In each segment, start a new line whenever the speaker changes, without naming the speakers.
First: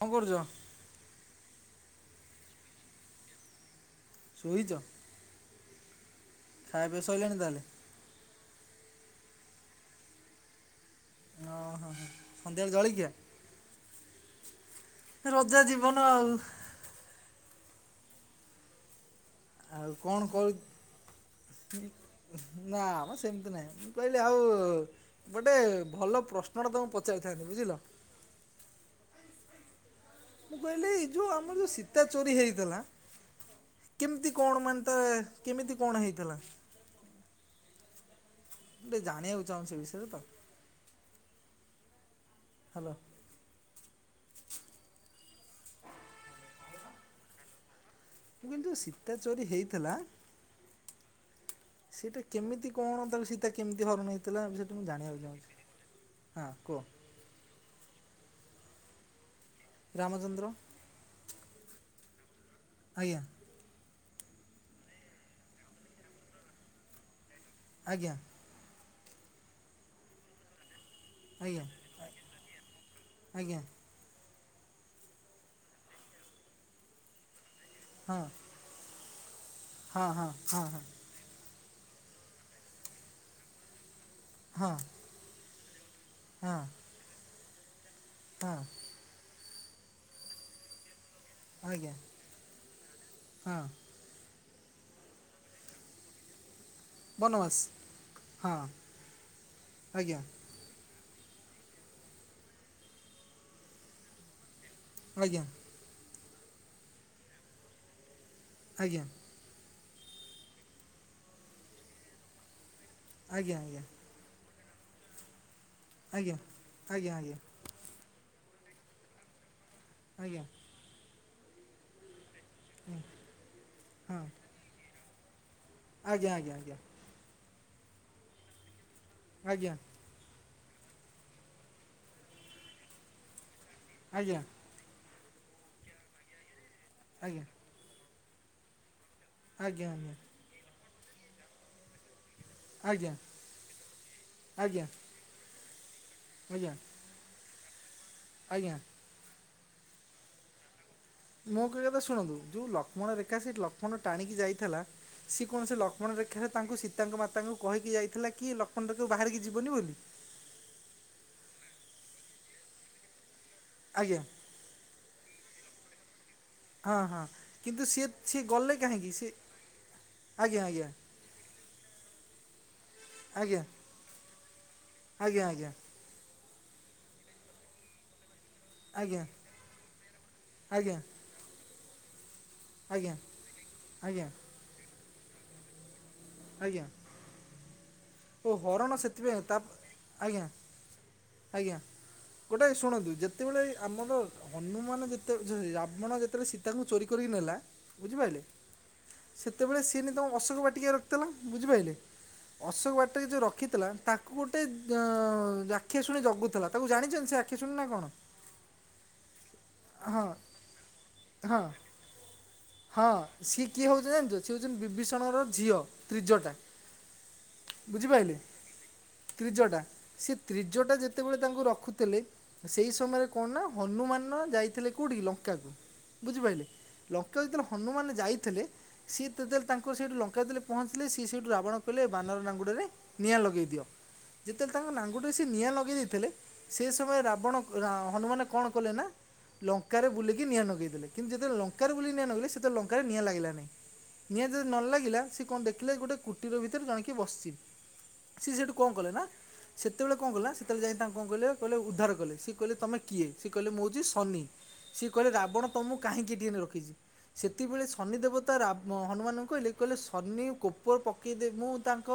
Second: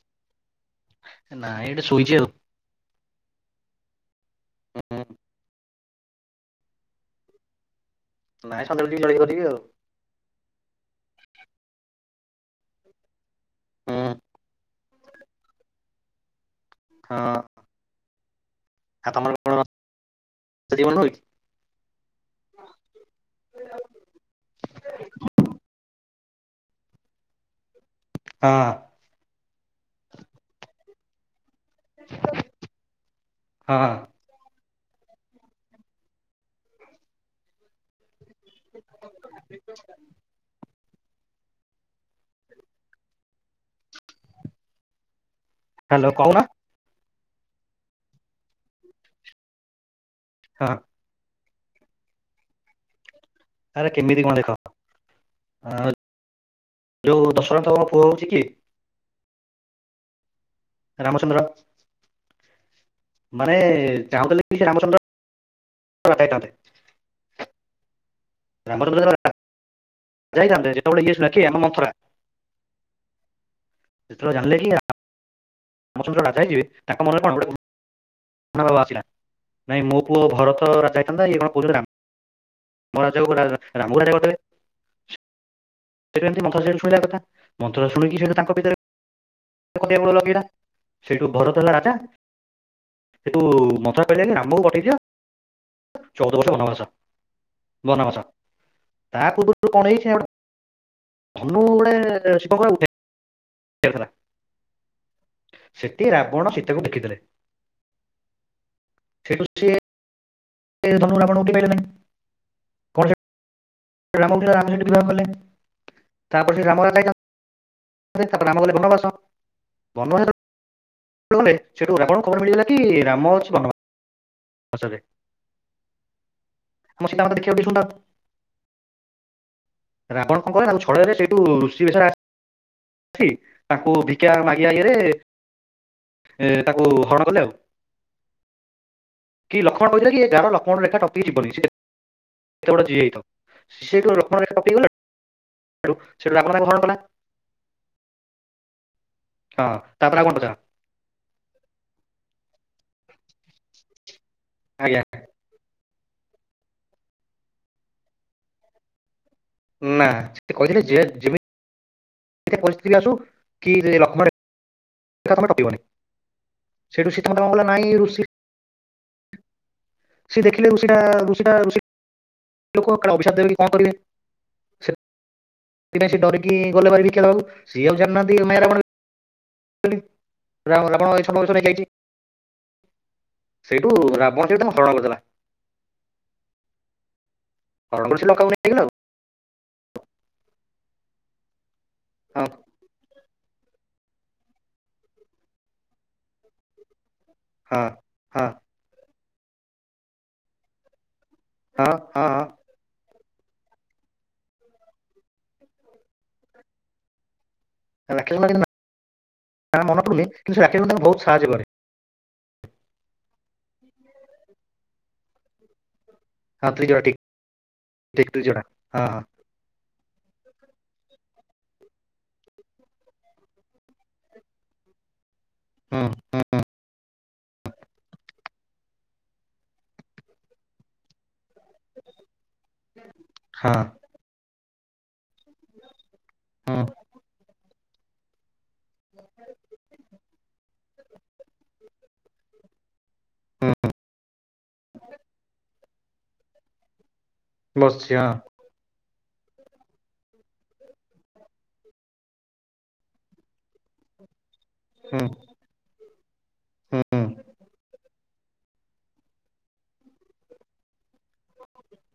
କଣ କରୁଚ?
ନାଇ ଏଇଠି ଶୋଇଛି ଆଉ
ଶୋଇଚ?
ହୁଁ
ଖାଇବା ପିଇବା ସଇଲାଣି ତାହେଲେ?
ନାଇଁ ସଂଧ୍ୟା ବେଳକୁ ଯିବି ଜଳଖିଆ କରିବି ଆଉ
ଓ ହୋ ସନ୍ଧ୍ୟାବେଳେ ଜଳିଖିଆ? ରଜା ଜୀବନ ଆଉ
ହଁ। ଆଉ ତମର? କଣ ମାଛ
କଣ କରୁ।
ଜୀବନ ହୁଏ କି
ନା ମ ସେମିତି ନାହିଁ। ମୁଁ କହିଲି ଆଉ ଗୋଟେ ଭଲ ପ୍ରଶ୍ନଟେ ତମକୁ ପଚାରିଥାନ୍ତି ବୁଝିଲ?
ହଁ।
ମୁଁ କହିଲି ଏଥିରୁ ଆମର ଯୋଉ ସି ଏତେ ଚୋରି ହେଇଗଲା।
ହଁ
[inaudible] କେମିତି କଣ ମାନେ ତା କେମିତି କଣ ହେଇଥିଲା। ମୁଁ ଟିକେ ଜାଣିବାକୁ ଚାହୁଁଛି ଏବିଷୟରେ [inaudible]
ହ୍ୟାଲୋ କହୁନା?
କିନ୍ତୁ ସୀତା ଚୋରି ହେଇଥିଲା।
ହଁ।
ସେଟା କେମିତି କଣ ତାହଲେ ସେଇ ସିତା କେମିତି
ଆରେ
ହରଣ
କଣ
ହେଇଥିଲା
ଦେଖ
ସେଇଠୁ ମୁଁ ଜାଣିବାକୁ
ଅ,
ଚାହୁଁଛି। [inaudible] ହଁ। କୁହ?
ଯୋଉ ଦଶରଥଙ୍କ ପୁଅ ହଉଛି କିଏ?
ରାମଚନ୍ଦ୍ର।
ରାମଚନ୍ଦ୍ର।
ଆଜ୍ଞା!।
ମାନେ ଚାହୁଁ ଥିଲେ କି ସେ ରାମଚନ୍ଦ୍ର [unintelligible]
ଆଜ୍ଞା!।
ରାମଚନ୍ଦ୍ର ଆ [inaudible] ଯାଇଥାନ୍ତେ। ଯେତେବେଳେ ଇଏ କିଏ ଆମ
ଆଜ୍ଞା
ମନ୍ଥରା
ଆଜ୍ଞା!।
ଯେତେବେଳେ ଜାଣିଲେକି ରାମଚନ୍ଦ୍ର ରାଜା ହେଇଯିବେ [inaudible] ତାଙ୍କ ମନରେ କଣ ଗୋଟେ
ହଁ।
ମନୋଭାବ ଆସିଲା। [inaudible] ନାଇଁ ମୋ
ହଁ
ପୁଅ
ହଁ ହଁ
ଭରତ ରାଜା ହେଇ ତାଛଡା ଇଏ କଣ କହୁଛନ୍ତି ନା [inaudible] ହଁ ରାଜା କୁ ରାମକୁ ରାଜା କରିଦେବେ।
ହଁ।
ସେଠୁ ଏମିତି
ହଁ
ମନ୍ଥରା ଶୁଣିଲା ଏ କଥା। [inaudible] ମନ୍ଥରା ଶୁଣିକି ସେଠୁ
ହଁ
ତାଙ୍କ ଭିତରେ [inaudible] ସେ ଖଟିଆ ଗଳ ଲଗେଇଲା। ସେଇଠୁ ଭରତ ହେଲା
ଆଜ୍ଞା
ରାଜା। [inaudible] ସେଠୁ
ହଁ
ମନ୍ଥରା କହିଲା କି ରାମକୁ ପଠେଇ ଦିଅ ଚଉଦ ବର୍ଷ ବନବାସ
ବନବାସ
[inaudible] ବନବାସ
ହଁ
[inaudible] ତା ପୂର୍ବରୁ କଣ ହେଇଛି
ଆଜ୍ଞା
ନା ଗୋଟେ ଧନୁ ଗୋଟେ ଶିବଙ୍କର ଗୋଟେ ହେଇଥିଲା।
ଆଜ୍ଞା!।
ସେଠି ରାବଣ ସୀତାକୁ ଦେଖିଥିଲେ।
ଆଜ୍ଞା!।
ସେଠୁ ସିଏ ସେ ଧନୁ ରାବଣ ଉଠେଇ ପାଇଲେ ନାହିଁ। କଣ
ଆଜ୍ଞା!।
ରାମ ଉଠେଇଲେ ରାମ ସେଠୁ ବିବାହ କଲେ।
ଆଜ୍ଞା!
ତାପରେ ସେ ରାମ
[inaudible]
ରାଜା
ଆଜ୍ଞା!
ହେଇଥାନ୍ତେ
ଆଜ୍ଞା!।
ତାପରେ ରାମ ଗଲେ ବନବାସ। [inaudible] ବନବାସ
ଆଜ୍ଞା ଆଜ୍ଞା
ଯେତେବେଳ [inaudible] ଗଲେ ସେଠୁ ରାବଣକୁ ଖବର ମିଳିଗଲା। କି ରାମ ଅଛି ବନ ବା
ହଁ
ଖସ ରେ
ଆଜ୍ଞା ଆଜ୍ଞା ଆଜ୍ଞା
ଆମ ସେଟା ମଧ୍ୟ ଦେଖିବା ଟିକେ ସୁନ୍ଦର।
ଆଜ୍ଞା
ରାବଣ କଣ କଲା ଆଉ ଛଳରେ ସେଇଠୁ ଋଷି ବେଶରେ ଆସ କି ତାଙ୍କୁ ଭିକ୍ଷା
ଆଜ୍ଞା ଆଜ୍ଞା
ମାଗ ଇଆ ଇଏରେ ତାକୁ ହରଣ କଲେ ଆଉ କି
ଆଜ୍ଞା
ଲଖଣ କହିଥିଲା କି ଏଗାର ଲଖଣରେଖା ଟପିକି ଯିବନି ସିଏ ତ ଗୋଟେ
ଆଜ୍ଞା
ଜିଏ
ଆଜ୍ଞା
ହେଇଥାଉ ସିଏ ଲଖଣ ରେଖା
ଆଜ୍ଞା ଆଜ୍ଞା
ଟପିକିଗଲାଠୁ ରାବଣ ତାଙ୍କୁ
ଆଜ୍ଞା
ହରଣ କଲା।
ଆଜ୍ଞା
ହଁ ତାପରେ ଆଉ କଣ ପଚାର?
ମୋ କହିବା କଥା ଶୁଣନ୍ତୁ ଯୋଉ ଲକ୍ଷ୍ମଣ ରେଖା ସେ ଲକ୍ଷ୍ମଣ ଟାଣିକି ଯାଇଥିଲା
ଆଜ୍ଞା
ସିଏ କୌଣସି ଲକ୍ଷ୍ମଣ ରେଖାରେ ତାଙ୍କୁ ସୀତାଙ୍କ ମାତାଙ୍କୁ କହିକି ଯାଇଥିଲା କି ଲକ୍ଷ୍ମଣରେଖାକୁ ବାହାରିକି ଯିବନି ବୋଲି
ନା ସେ କହିଥିଲେ ଯେ ଯେମିତି ଏତେ ପରିସ୍ଥିତିରେ ଆସୁ କି
ଆଜ୍ଞା
ଲକ୍ଷ୍ମଣରେଖା ତମେ ଟପିବନି।
ହଁ
ସେଇଠୁ
ହଁ
ସୀତା ମାତା କଣ କଲା
କିନ୍ତୁ
ନାଇଁ
ସିଏ
ଋଷି
ସିଏ ଗଲେ କାହିଁକି ସେ
ସେ ଦେଖିଲେ ଋଷା-ଋଷା -ଋଷା [unintelligible] ଲୋକ ଅଭିଶାପ ଦେବେ ଙ୍କ କରିବେ।
ଆଜ୍ଞା ଆଜ୍ଞା
ସେଥିପାଇଁ ସିଏ ଡରିକି ଗଲେଭାରି ଭିକ୍ଷା ଦବାକୁ ସିଏ ଆଉ ଜାଣି ନାହାନ୍ତି ଏମା ରାବଣ
ଆଜ୍ଞା ଆଜ୍ଞା
ରାବଣ
ଆଜ୍ଞା
ରାବଣ ଛଦ୍ମ ବେଶ ନେଇ ଜାଇଛି।
ଆଜ୍ଞା
ସେଇଠୁ
ଆଜ୍ଞା ଆଜ୍ଞା
ରାବଣ ସେଇଠୁ ତାଙ୍କୁ ହରଣ କରିଦେଲା।
ଆଜ୍ଞା
ହରଣ କରି ସେ ଲଙ୍କାକୁ
ଓ
ନେଇଗଲା
ହରଣ ସେଥିପାଇଁ ତା ଆଜ୍ଞା ଆଜ୍ଞା
ଆଉ
ଗୋଟେ ଶୁଣନ୍ତୁ ଯେ ଯେତେବେଳେ ଆମର ହନୁମାନ ଯେତେ ସରି ରାବଣ ଯେତେବେଳେ ସୀତାଙ୍କୁ ଚୋରି କରିକି ନେଲା
ହଁ ହଁ
ବୁଝିପାଇଲେ
ହଁ
ସେତେବେଳେ ସିଏ ନେଇକି ତାଙ୍କୁ ଅଶୋକ ବାଟିକା ରେ ରଖିଥିଲା
ହଁ
ବୁଝିପାଇଲେ
ହଁ ହଁ
ଅଶୋକ ବା ତାକୁ ଯୋଉ ରଖିଥିଲା ତାଙ୍କୁ ଗୋଟେ ରକ୍ଷାଶୁଣି ଜଗୁଥିଲା ତାକୁ ଜାଣିଛନ୍ତି ସେ ରକ୍ଷାଶୁଣି ନା କଣ?
[unintelligible] ନାଁ ମାନ
ହଁ
ପଡୁନି କିନ୍ତୁ ସେ ରାକ୍ଷାସୁଣୀ ତାଙ୍କୁ ଭୋଉତ୍ ସାହାଯ୍ୟ କରେ।
ହଁ ହଁ ସିଏ କିଏ ହଉଛନ୍ତି ଜାଣିଛ ସିଏ ହଉଛନ୍ତି ବିଭୀଷଣ ର ଝିଅ। ତ୍ରିଜଟା
ହଁ ତ୍ରିଜଟା ଠିକ୍
ବୁଝିପାଇଲେ।
ଟେକି ଯୋଡା ହଁ
ତ୍ରିଜଟା। ସେ ତ୍ରିଜଟା ଯେତେବେଳେ ତାଙ୍କୁ ରଖୁଥିଲେ ସେଇ ସମୟରେ କଣ ନା ହନୁମାନ ଯାଇଥିଲେ କୋଉଠି କି ଲଙ୍କା କୁ
ହଁ
ବୁଝିପାଇଲେ ଲ ଲଙ୍କା କୁ ଯେତେବେଳେ ହନୁମାନ ଯାଇଥିଲେ ସିଏ ତତେବେଳେ ତାଙ୍କ ସେଇଠୁ ଲଙ୍କା କୁ ଯେତେବେଲେ ପହଞ୍ଚିଲେ ସିଏ ସେଇଠୁ ରାବଣ କହୀଲେ ବାନର ନାଙ୍ଗୁଡ଼ରେ ନିଆଁ ଲଗେଇ
ହଁ
ଦିଅ ଯେତେବେଳେ ତାଙ୍କ ନଙ୍ଗୁଡ଼ାରେ ସେ ନିଆଁ ଲଗେଇ ଦେଇଥିଲେ
ହଁ
ସେ ସମୟରେ ରାବଣ ରାଆ ହନୁମାନ କଣ କଲେ ନା ଲଙ୍କାରେ ବୁଲିକି ନିଆଁ ନଗେଇଦେଲେ କିନ୍ତୁ ଯେତେବେ ଲଙ୍କାରେ ବୁଲି ନିଆଁ ଲଗେଇଲେ ସେତେବେ ଲଙ୍କାରେ ନିଆଁ ଲାଗିଲାନାହିଁ।
ହଁ
ନିଆଁ ଯଦି ନ ଲାଗିଲା ସେ କଣ ଦେଖିଲେ ଗୋଟେ କୁଟିର ଭିତରେ ଜଣେ କିଏ ବସିଛି।
ବସିଛି ହଁ
ସିଏ ସେଠୁ କଣ କଲେ ନା ସେତେବେଳେ ଙ୍କ କଲା ସେତେଳେ ଯାଇ ତାଙ୍କୁ ଙ୍କ କଇଲେ କହିଲେ ଉଦ୍ଧାର କଲେ ସିଏ କହିଲେ ତମେ କିଏ ସିଏ କହିଲେ ମୁଁ ହଉଛି ଶନି। ସିଏ
ହୁଁ
କହିଲେ ରାବଣ ତମକୁ କାହିଁକି ଏଠିି ଅଣି ରଖିଛି
ହୁଁ
ସେତିକି ବେଳେ ଶନିଦେବ ତା ରମ୍ ହନୁମାନଙ୍କୁ କହିଲେ କହିଲେ ସନି କୋପର ପକେଇଦେବି ମୁଁ ତାଙ୍କ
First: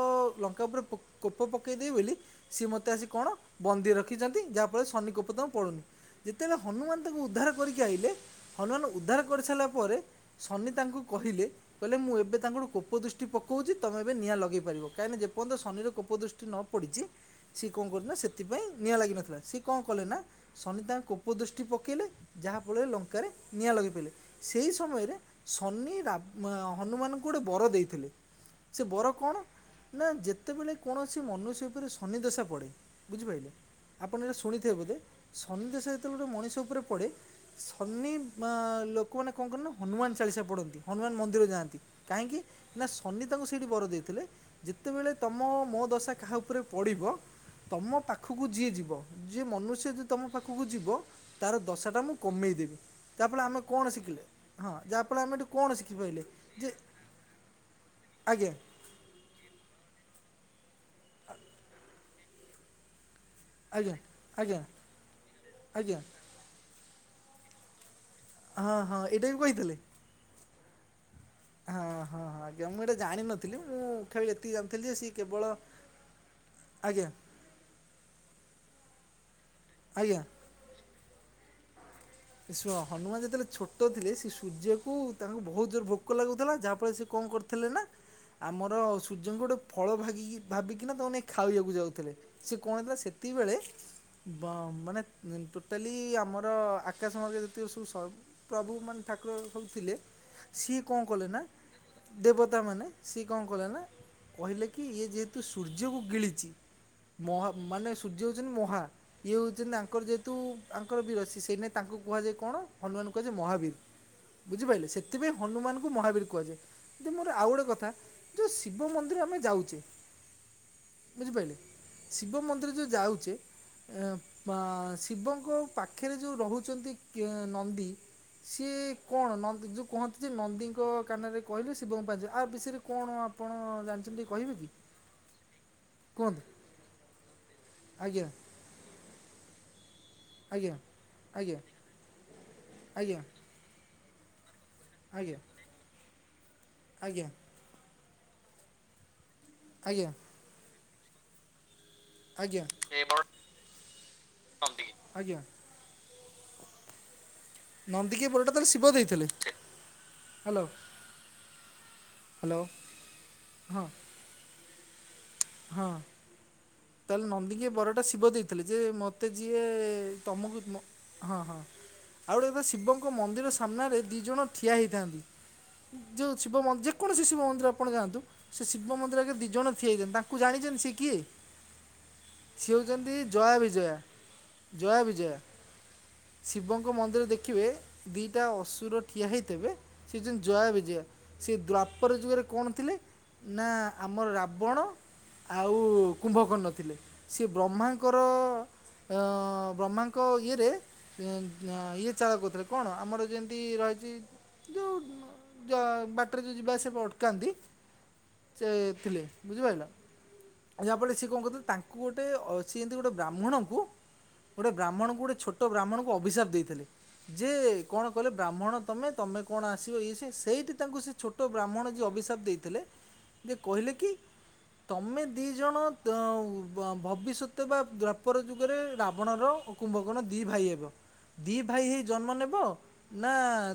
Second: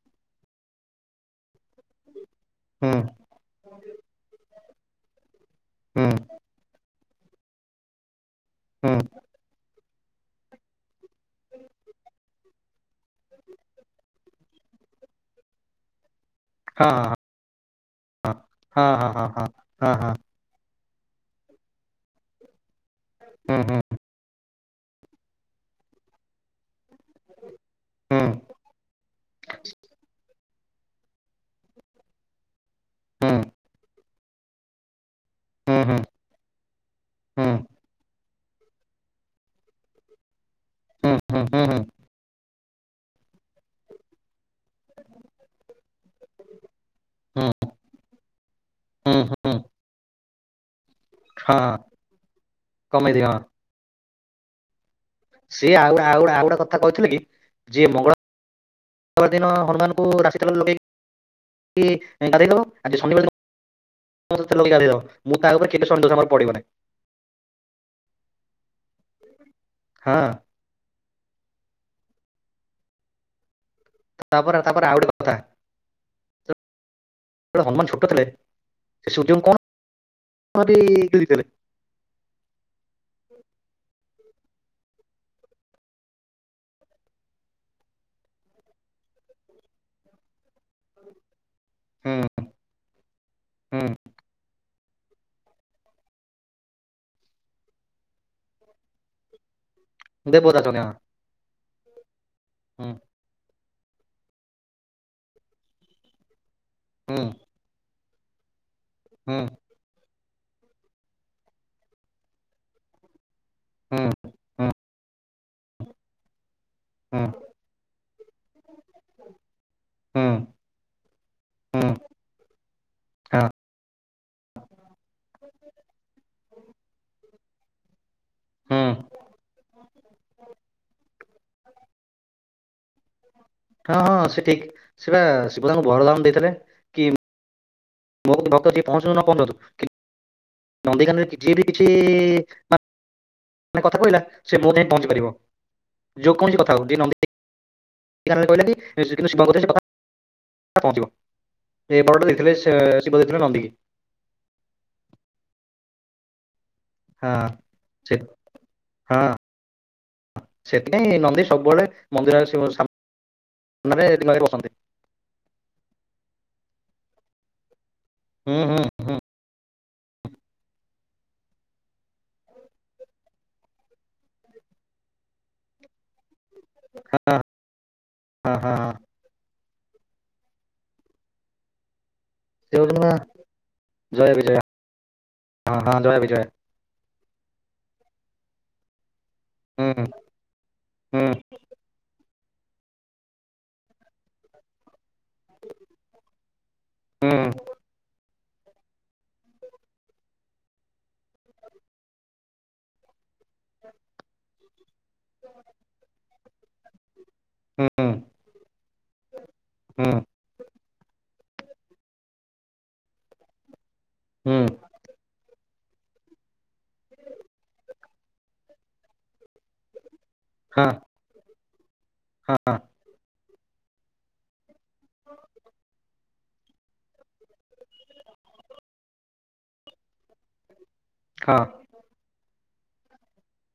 ଲଙ୍କା ଉପରେ କୋପୋ ପକେଇଦେବି ବୋଲି ସିଏ ମୋତେ
ହୁଁ
ଆସି କଣ ବନ୍ଦୀ ରଖିଛନ୍ତି। ଯାହା ଫଳରେ ଶନି କୋପ ତାଙ୍କୁ ପଡୁନି
ହୁଁ
ଯେତବେଳେ ହନୁମାନ ତାଙ୍କୁ ଉଦ୍ଧାର କରିକି ଆଇଲେ ହନୁମାନ
ହୁଁ
ଉଦ୍ଧାର କରିସାରିଲା ପରେ ଶନି ତାଙ୍କୁ କହିଲେ କହିଲେ ମୁଁ ଏବେ ତାଙ୍କଠୁ କୋପ ଦୃଷ୍ଟି ପକଉଛି ତମେ ଏବେ ନିଆ ଲଗେଇ ପାରିବ। କାହିଁନା ଯେ ପର୍ଯ୍ୟନ୍ତ ଶନି ର କୋପ ଦୁ ନ
ହଁ
ପଡିଛି ସିଏ କଣ କ ନା ସେଥିପାଇଁ
ହଁ
ନିଆଁ
ହଁ ହଁ
ଲାଗିିନଥିଲା
ହଁ
ସିଏ କଣ
ହଁ ହଁ
କଲେ
ହଁ
ନା ସନି ତାଙ୍କ କୋପ ଦୃଷ୍ଟି ପକେଇଲେ ଯାହା ଫଳରେ ଲଙ୍କାରେ ନିଆଁ ଲଗେଇ ପାଇଲେ। ସେହି ସମୟରେ ଶନି ରା ହନୁମାନ ଗୋଟେ ବର ଦେଇଥିଲେ
ହୁଁ
ସେ ବର କଣ ନା ଯେ ସେତେବେଳେ କୌଣସି ମନୁଷ୍ୟ ଉପରେ ସନିଦଶା ପଡ଼େ
ହୁଁ
ବୁଝିପାରିଲେ, ଆପଣ ଏଟା ଶୁଣିଥିବେ ବୋଧେ ଶନି
ହୁଁ
ଦଶା
ହୁଁ ହୁଁ ହୁଁ
ଯେତ ଗୋଟେ ମଣିଷ ଉପରେ ପଡ଼େ ଶନି ଲୋକମାନେ କଣ କରନ ହନୁମାନ ଚାଳିଶା ପଡନ୍ତି ହନୁମାନ ମନ୍ଦିର
ହୁଁ
ଯାଆନ୍ତି।
ହୁଁ ହୁଁ ହୁଁ ହୁଁ ହୁଁ
କାହିଁକି ନା ଶନି ତାଙ୍କୁ ସେଇଠି ବର ଦେଇଥିଲେ, ଯେତବେଳେ ତମ ମୋ ଦଶା କାହା ଉପରେ ପଡ଼ିବ
ହୁଁ ହୁଁ ହଁ
ତମ ପାଖକୁ ଯିଏ ଯିବ ଯିଏ ମନୁଷ୍ୟ ଯି ତମ ପାଖକୁ ଯିବ ତାର ଦଶା ଟା ମୁଁ କମେଇ ଦେବି
କମେଇଦି
ତା
ହଁ
ଫଳ ଆମେ କଣ ଶିଖିଲେ? ଯା ଫଳ ଆମେ
ସିଏ
କଣ
ଆଉ ଗୋଟେ- ଆଉ
ସିଖିପାଇଲେ
ଗୋଟେ- ଆଉ ଗୋଟେ କଥା କହିଥିଲେ
ଆଜ୍ଞା।
ଶବାର ଦିନ ହନୁମାନଙ୍କୁ ରାଶି ତେଲ ଲଗେଇ [unintelligible] ଆଜି ଶନିବାର
ଆଜ୍ଞା ଆଜ୍ଞା ଆଜ୍ଞା
[unintelligible]
ହଁ ହଁ ଏଇଟା ବି କହିଥିଲେ।
ହଁ
ହଁ ହଁ ହଁ ଆଜ୍ଞା ମୁଁ ଏଇଟା ଜାଣିନଥିଲି, ମୁଁ ଖାଲି ଏତିକି
ତାପରେ ତାପରେ
ଜାଣିଥିଲି ଯେ
ଆଉ
ସେ
ଗୋଟେ କଥା
କେବଳ ଆଜ୍ଞା
ସେଟେ ହନୁମାନ ଛୋଟ ଥିଲେ
ଆଜ୍ଞା
[unintelligible]
ହନୁମାନ ଯେତେବେଳେ ଛୋଟ ଥିଲେ ସେ ସୂର୍ଯ୍ୟକୁ ତାଙ୍କୁ ବହୁତ ଜୋର ଭୋକ ଲାଗୁଥିଲା ଯାହାଫଳରେ ସେ କଣ କରି ଥିଲେ ନା ଆମର ସୂର୍ଯ୍ୟଙ୍କୁ ଗୋଟେ ଫଳ ଭିକି ଭାବିକିନା ତମ ଖାଇବାକୁ ଯାଉଥିଲେ, ସେ କଣ ହେଲା ସେତିକି ବେଳେ ବ ମାନେ ଟୋଟାଲି ଆମର ଆକାଶମାର୍ଗ ଯେତିକ ସବୁ ସବୁ ମାନେ ଠାକୁର ସବୁ ଥିଲେ ସି କଁ କଲେନା ଦେବତା ମାନେ ସି କଁ କଲେନା କହିଲେ କି ଇଏ ଯେହେତୁ ସୂର୍ଯ୍ୟକୁ ଗିଳିଛି ମହା ମାନେ ସୂର୍ଯ୍ୟ ହେଉଛନ୍ତି ମହା। ଇଏ ହଉଛନ୍ତି ତାଙ୍କର ଯେହେତୁ ତାଙ୍କର ଦିବାସୀ ସେଇ ନାଇ ତାଙ୍କୁ କୁହାଯାଏ କଣ? ହନୁମାନଙ୍କୁ କୁହାଯାଏ ମହାବୀର ବୁଝିପାରିଲେ, ସେଥିପାଇଁ ହନୁମାନଙ୍କୁ ମହାବୀର କୁହାଯାଏ। ଯ ମୋର ଆଉ ଗୋଟେ କଥା ଯୋଉ ଶିବ ମନ୍ଦିର ଆମେ ଯାଉଛେ ଶିବ ମନ୍ଦିର ଯେଉ ଯାଉଛେ,
ହଁ,
ଆ ଶିବଙ୍କ ପାଖରେ ଯୋଉ ରହୁ କେ ନନ୍ଦି
ହୁଁ,
ସିଏ କଣ ନନ୍ଦି ଯୋଉ କହନ୍ତି ସେ ନନ୍ଦିଙ୍କ କାନରେ କହିଲୁ ଶିବଙ୍କୁ ପାଇଛୁ ଆ ବିଷୟରେ କଣ? ଆପଣ
ହଁ ହଁ
ଜାଣିଛନ୍ତି ଟିକେ
ସେ
କହିବେ
ଠିକ୍
କି
ସେ ବା ଶିବ ଦାନକୁ ବରଦାନ
କୁହନ୍ତୁ
ଦେଇଥିଲେ।
ଆଜ୍ଞା
ମୁଁ ଭକ୍ତ ଯିଏ ପହଞ୍ଚୁ ନ ପହଞ୍ଚୁ
ଆଜ୍ଞା
ନନ୍ଦୀକାନରେ ଯଏ
ଆଜ୍ଞା।
ବି କିଛି
ଆଜ୍ଞା
କଥା କହିଲା ସେ ମୋ ଯାଇ ପହଞ୍ଚି ପାରିବ।
ଆଜ୍ଞା
ଯଉ କୌଣସି କଥା ହଉ
ଆଜ୍ଞା
[unintelligible]
ଆଜ୍ଞା
ପହଞ୍ଚିବ ସେ ବରଟେ ଦେଇଥିଲେ ସେ ଶିବ ଦେଇଥିଲେ ନନ୍ଦୀ କି।
ନନ୍ଦୀ ଆଜ୍ଞା।
ହଁ ସେ
ନନ୍ଦୀ କି ବରଟା ତ ଶିବ ଦେଇଥିଲେ। ହେଲୋ
ନାଇଁ ନନ୍ଦୀ ସବୁବଳେ ମନ୍ଦିର ଆଗରେ ଶିବ
ହଁ
ସାମ୍ନାରେ ଦିନରେ ବସନ୍ତି।
ହଁ। ତାହେଲେ ନନ୍ଦିକି ଏ ବରଟା ଶିବ
ହୁଁ,
ଦେଇଥିଲେ ଯେ
ହୁଁ, ହୁଁ,
ମତେ ଯିଏ ତମୁକୁ ମୋ ହଁ ହଁ ଆଉ ଗୋଟେ କଥା ଶିବଙ୍କ ମନ୍ଦିର ସାମ୍ନାରେ ଦି ଜଣ ଠିଆ ହେଇଥାନ୍ତି, ଯୋଉ ଶିବ ମନ୍ଦି ଯେକୌଣସି
ହଁ,
ଶିବ ମନ୍ଦିର ଆପଣ ଯାଆନ୍ତୁ,
ହଁ,
ସେ
ହଁ,
ଶିବ
ହଁ,
ମନ୍ଦିର ଆଗେରେ ଦି ଜଣ ଠିଆ ହୋଇଚନ୍ତି ତାଙ୍କୁ ଜାଣିଛନ୍ତି ସିଏ କିଏ?
ସେ
ସିଏ
ହଉଛନ୍ତି ମା
ହଉଚନ୍ତି ଜୟା ବିଜୟା,
ଜୟ ବିଜୟ
ଜୟା ବିଜୟା।
ହଁ ହଁ ଜୟ ବିଜୟ
ଶିବଙ୍କ ମନ୍ଦିରରେ ଦେଖିବେ ଦିଟା ଅସୁର ଠିଆ ହୋଇଥିବେ
ହୁଁ
ସେ ହଉଛନ୍ତି ଜୟା ବିଜୟା,
ହୁଁ
ସେ ଦ୍ୱାପର ଯୁଗରେ କଣ ଥିଲେ? ନା ଆମର ରାବଣ ଆଉ କୁମ୍ଭକର୍ଣ୍ଣ ଥିଲେ,
ହୁଁ
ସେ ବ୍ରହ୍ମାଙ୍କ ଙ୍କର, ଅ ବ୍ରହ୍ମାଙ୍କ ଇଏରେ ଇଏ ଚାଳ କରୁଥିଲେ କଣ ଆମର ଯେମିତି ରହିଚି ଯୋଉ ଯ ବାଟରେ ଯୋଉ ଯିବା ଆସିବା ପାଇଁ ଅଟକାନ୍ତି
ହଁ।
ସେ ଥିଲେ ବୁଝିପାଇଲ? ଯାହାଫଳରେ ସିଏ କଣ କରିଥିଲେ? ତାଙ୍କୁ ଗୋଟେ ଅ ସିଏ ଗୋଟେ ବ୍ରାହ୍ମଣଙ୍କୁ
ହୁଁ
ଗୋଟେ ବ୍ରାହ୍ମଣଙ୍କୁ ଗୋଟେ ଛୋଟ ତ ବ୍ରାହ୍ମଣକୁ ଅଭିଶାପ ଦେଇଥିଲେ, ଯେ କଣ କଲେ ବ୍ରାହ୍ମଣ ତମେ ତମେ କଣ ଆସିବ ଇଏ ସେ ସେଇଠି
ହଁ
ତାଙ୍କୁ ସେ ଛୋଟ ବ୍ରାହ୍ମଣ ଯିଏ ଅଭିଶାପ
ହଁ
ଦେଇଥିଲେ ଯେ କହିଲେ କି ତମେ ଦି ଜଣ ଭବିଷ୍ୟତ ବା ଦ୍ୱାପର ଯୁଗରେ ରାବଣର କୁମ୍ଭକର୍ଣ୍ଣ ଦି ଭାଇ ହେବ, ଦି
ହଁ
ଭାଇ ହେଇ ଜନ୍ମ ନେବ। ନା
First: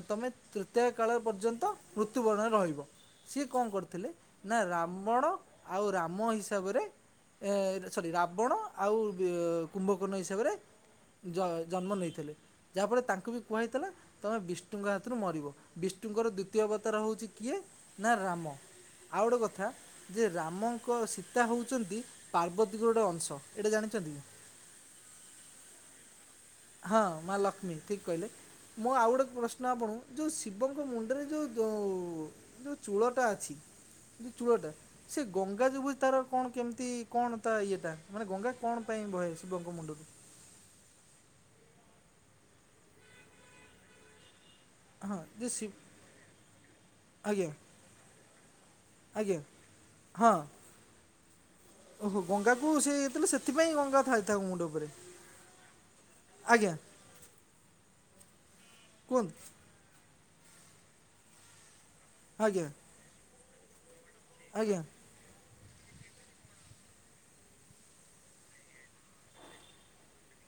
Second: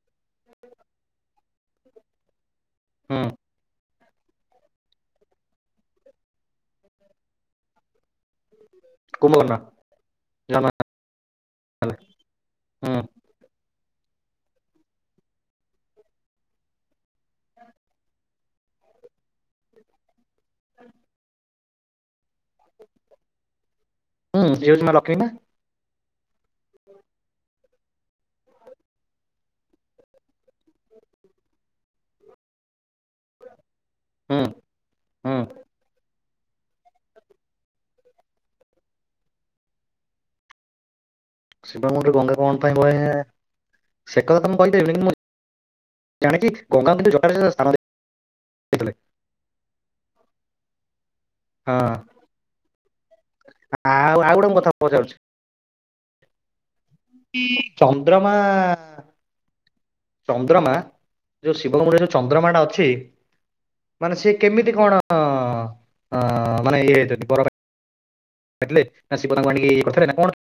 ତମେ ତୃତୀୟା କାଳ ପର୍ଯ୍ୟନ୍ତ ମୃତ୍ୟୁବରଣରେ ରହିବ।
ହୁଁ
ସିଏ କଣ କରିଥିଲେ? ନା ରବଣ ଆଉ ରାମ ହିସ ସବାରେ ଏ ସରୀ ରାବଣ ଆଉ ଏ
କୁମ୍ଭକର୍ଣ୍ଣ
କୁମ୍ଭକର୍ଣ୍ଣ ହିସାବରେ
ଜମା
ଜ ଜନ୍ମ ନେଇଥିଲେ,
ହୁଁ
ଯାହାଫଳରେ ତାଙ୍କୁ ବି କୁହାହେଇଥିଲା ତମେ ବିଷ୍ଣୁଙ୍କ ହାତୁରୁ ମରିବ। ବିଷ୍ଣୁଙ୍କର ଦ୍ଵିତୀୟ ଅବତାର ହଉଚି କିଏ? ନା ରାମ। ଆଉ ଗୋଟେ କଥା ଯେ ରାମଙ୍କ ସୀ ସୀତା ହେଉଚନ୍ତି ପାର୍ବତୀଙ୍କ ଗୋଟେ ଅଂଶ। ଏଇଟା ଜାଣିଛନ୍ତି?
ହୁଁ ସିଏ ହଉଚି ମା ଲକ୍ଷ୍ମୀ ବା।
ହଁ ମା ଲକ୍ଷ୍ମୀ। ଠିକ କହିଲେ। ମୁଁ ଆଉ ଗୋଟେ ପ୍ରଶ୍ନ ଆପଣଙ୍କୁ ଯୋଉ ଶିବଙ୍କ ମୁଣ୍ଡରେ ଯୋଉ ଯୋଉ ଯୋଉ ଚୂଳଟା ଅଛି ଯୋଉ
ହୁଁ
ଚୂଳଟା। ସେ
ହୁଁ
ଗଙ୍ଗା ଯିବୁ ତାର କଣ କେମିତି କଣ ତା ଇଏଟା? ମାନେ ଗଙ୍ଗା କଣ ପାଇଁ ବହେ ଶିବଙ୍କ ମୁଣ୍ଡରୁ?
ଶିବଙ୍କ ମୁଣ୍ଡରୁ ଗଙ୍ଗା କଣ ପାଇଁ ବହେ ସେ କଥା ତ ମୁଁ କହିପାରିବିନି? କି ମୁ
ହଁ ଯେ ଶି ଆଜ୍ଞା
[unintelligible]
ଆଜ୍ଞା ହଁ।
ହଁ
ଓହୋ ଗଙ୍ଗା କୁ ସେ ହେଇଥିଲେ ସେଥିପାଇଁ ଗଙ୍ଗା
ଆଉ
ଥାଏ
ଆଉ
ତାଙ୍କ
ଗୋଟେ ମୁଁ
ମୁଣ୍ଡ
କଥା
ଉପରେ।
ପଚାରୁଛି
ଆଜ୍ଞା।
କି ଚନ୍ଦ୍ରମା,
କୁହନ୍ତୁ
ଚନ୍ଦ୍ରମା ଯୋଉ ଶିବ ମୁଣ୍ଡରେ ଯୋଉ ଚନ୍ଦ୍ରମା ଟା
ଆଜ୍ଞା
ଅଛି ମାନେ ସିଏ କେମିତି
ଆଜ୍ଞା।
କଣ [unintelligible] [unintelligible]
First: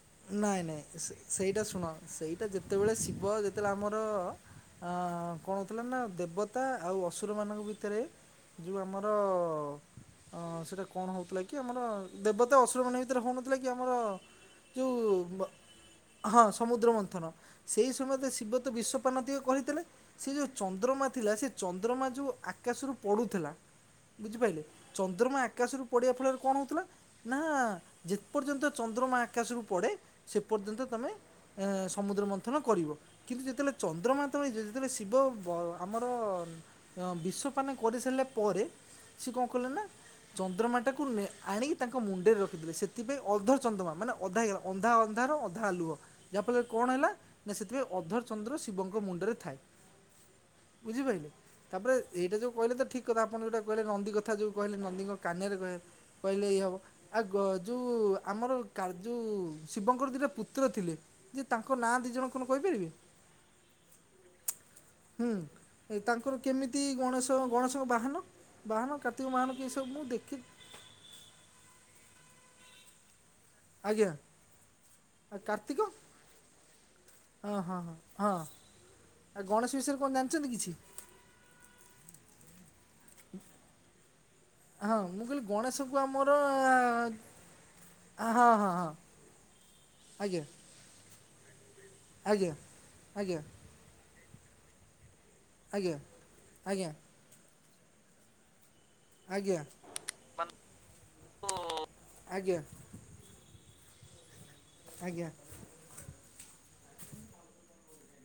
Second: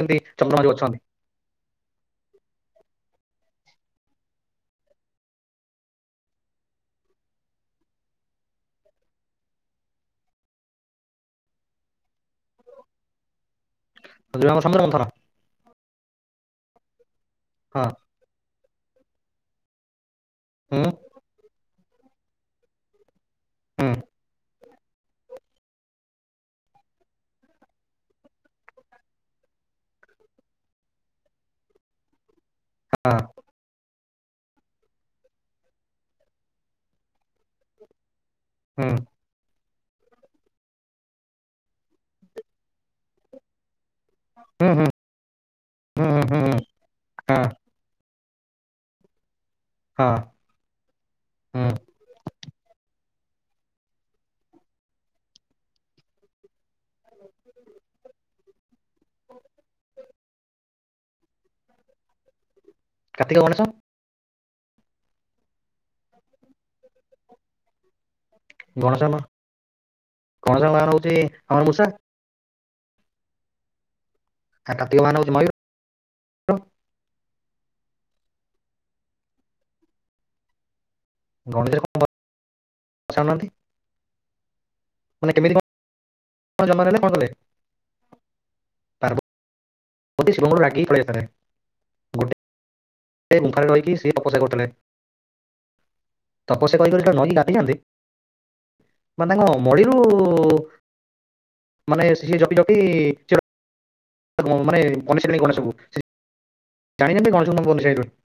ଏମିତି ଚନ୍ଦ୍ରମା
ନାଇଁ
ଯୋଉ ଅଛନ୍ତି
ନାଇଁ ସେଇଟା ଶୁଣ ସେଇଟା ଯେତେବେଳେ ଶିବ ଯେତେବେଳେ ଆମର ଅ କଣ ହଉଥିଲା ନା ଦେବତା ଆଉ ଅସୁର ମାନଙ୍କ ଭିତରେ ଯେଉଁ ଆମର ସେଇଟା କଣ ହଉଥିଲା କି? ଆମର ଦେବତା ଅସୁର ମାନଙ୍କ ଭିତରେ ହେଉନଥିଲା କି ଆମର
[unintelligible]
[unintelligible] ହଁ ସମୁଦ୍ର ମନ୍ଥନ
ହଁ
ସେଇ ସମୟରେ ଶିବତ ବିଶପାନ ଟିକେ କହିଥିଲେ ସେ ଯେଉ
ହୁଁ
ଚନ୍ଦ୍ରମା ଥିଲା ସେ ଚନ୍ଦ୍ରମା ଯେଉଁ ଆକାଶରୁ [unintelligible]
ହୁଁ
ବୁଝିପାରିଲେ ଚନ୍ଦ୍ରମା ଆକାଶରୁ ପଡ଼ିବା ଫଳରେ କଣ ହେଉଥିଲା ନା ଯେ ପର୍ଯ୍ୟନ୍ତ ଚନ୍ଦ୍ରମା ଆକାଶରୁ ପଡ଼େ ସେ ପର୍ଯ୍ୟନ୍ତ ତୁମେ ସମୁଦ୍ର ମନ୍ଥନ କରିବ
ହଁ
କିନ୍ତୁ ଯେତେବେଳେ ଚନ୍ଦ୍ରମା ତ ଯେତେବେଳେ ଶିବ ଆମର ବିଷପାନ କରିସାରିଲେ। ପରେ
ହୁଁ
ସିଏ କଣ କଲେ ନା ଚନ୍ଦ୍ରମାଟାକୁ ଆଣି ତାଙ୍କ ମୁଣ୍ଡରେ ରଖିଲେ ସେଥିପାଇଁ ଅର୍ଦ୍ଧ ଚନ୍ଦ୍ରମା ମାନେ ଅଧା
ହୁଁ
ହେଇଗଲା
ହୁଁ
ଅଧା ଅନ୍ଧାର ଅଧା ଆଲୁଅ।
ହୁଁ ହୁଁ ହୁଁ ହୁଁ
ଯାହାଫଳରେ କଣ ହେଲା
ହଁ
ନା ସେଥିପାଇଁ [unintelligible] ଚନ୍ଦ୍ର ଶିବଙ୍କ ମୁଣ୍ଡରେ ଥାଏ।
ହଁ।
ବୁଝିପାରିଲେ।
ହୁଁ
ତାପରେ ଏଇଟା ଯୋଉ କହିଲେ ତ ଠିକ [unintelligible] କହିଲେ ନନ୍ଦୀ କଥା ଯୋଉ କହେ ନନ୍ଦୀଙ୍କ କାନରେ କହେ [unintelligible] ଆଉ ଯେଉଁ ଆମର [unintelligible]
[unintelligible]
ହୁଁ ଏ ତାଙ୍କର କେମିତି ଗଣେଶ ଗଣେଶଙ୍କ ବାହାନ? ବାହାନ
ଗଣେଶ ଆମ
କାର୍ତ୍ତିକ ବାହାନ କି ଏସବୁ ମୁଁ ଦେଖି
[unintelligible] ଆମର [unintelligible]
ଆଜ୍ଞା। ଆଉ କାର୍ତ୍ତିକ
[unintelligible]
[unintelligible]
[unintelligible]
ହଁ ମୁଁ
ମାନେ
କହିଲି
କେମିତି
ଗଣେଶକୁ ଆମର
କଣ ଜନ୍ମ ନେଲେ କଣ କଲେ
ହଁ ହଁ ହଁ।
ଗୋଟେ
ଆଜ୍ଞା
ଶିବଙ୍କୁରୁ ରାଗି ପଳେଇ ଆାଇଥିଲେ
ଆଜ୍ଞା
ଗୋଟେ
ଆଜ୍ଞା
ମୁଖାରେ ରହିକି ସେ ତପସ୍ୟା କରୁଥିଲେ।
ଆଜ୍ଞା ଆଜ୍ଞା
[unintelligible]
ଆଜ୍ଞା।
[unintelligible] ମାନେ
ଆଜ୍ଞା
ସିଏ
ଆଜ୍ଞା।
[unintelligible]
ଆଜ୍ଞା
[unintelligible]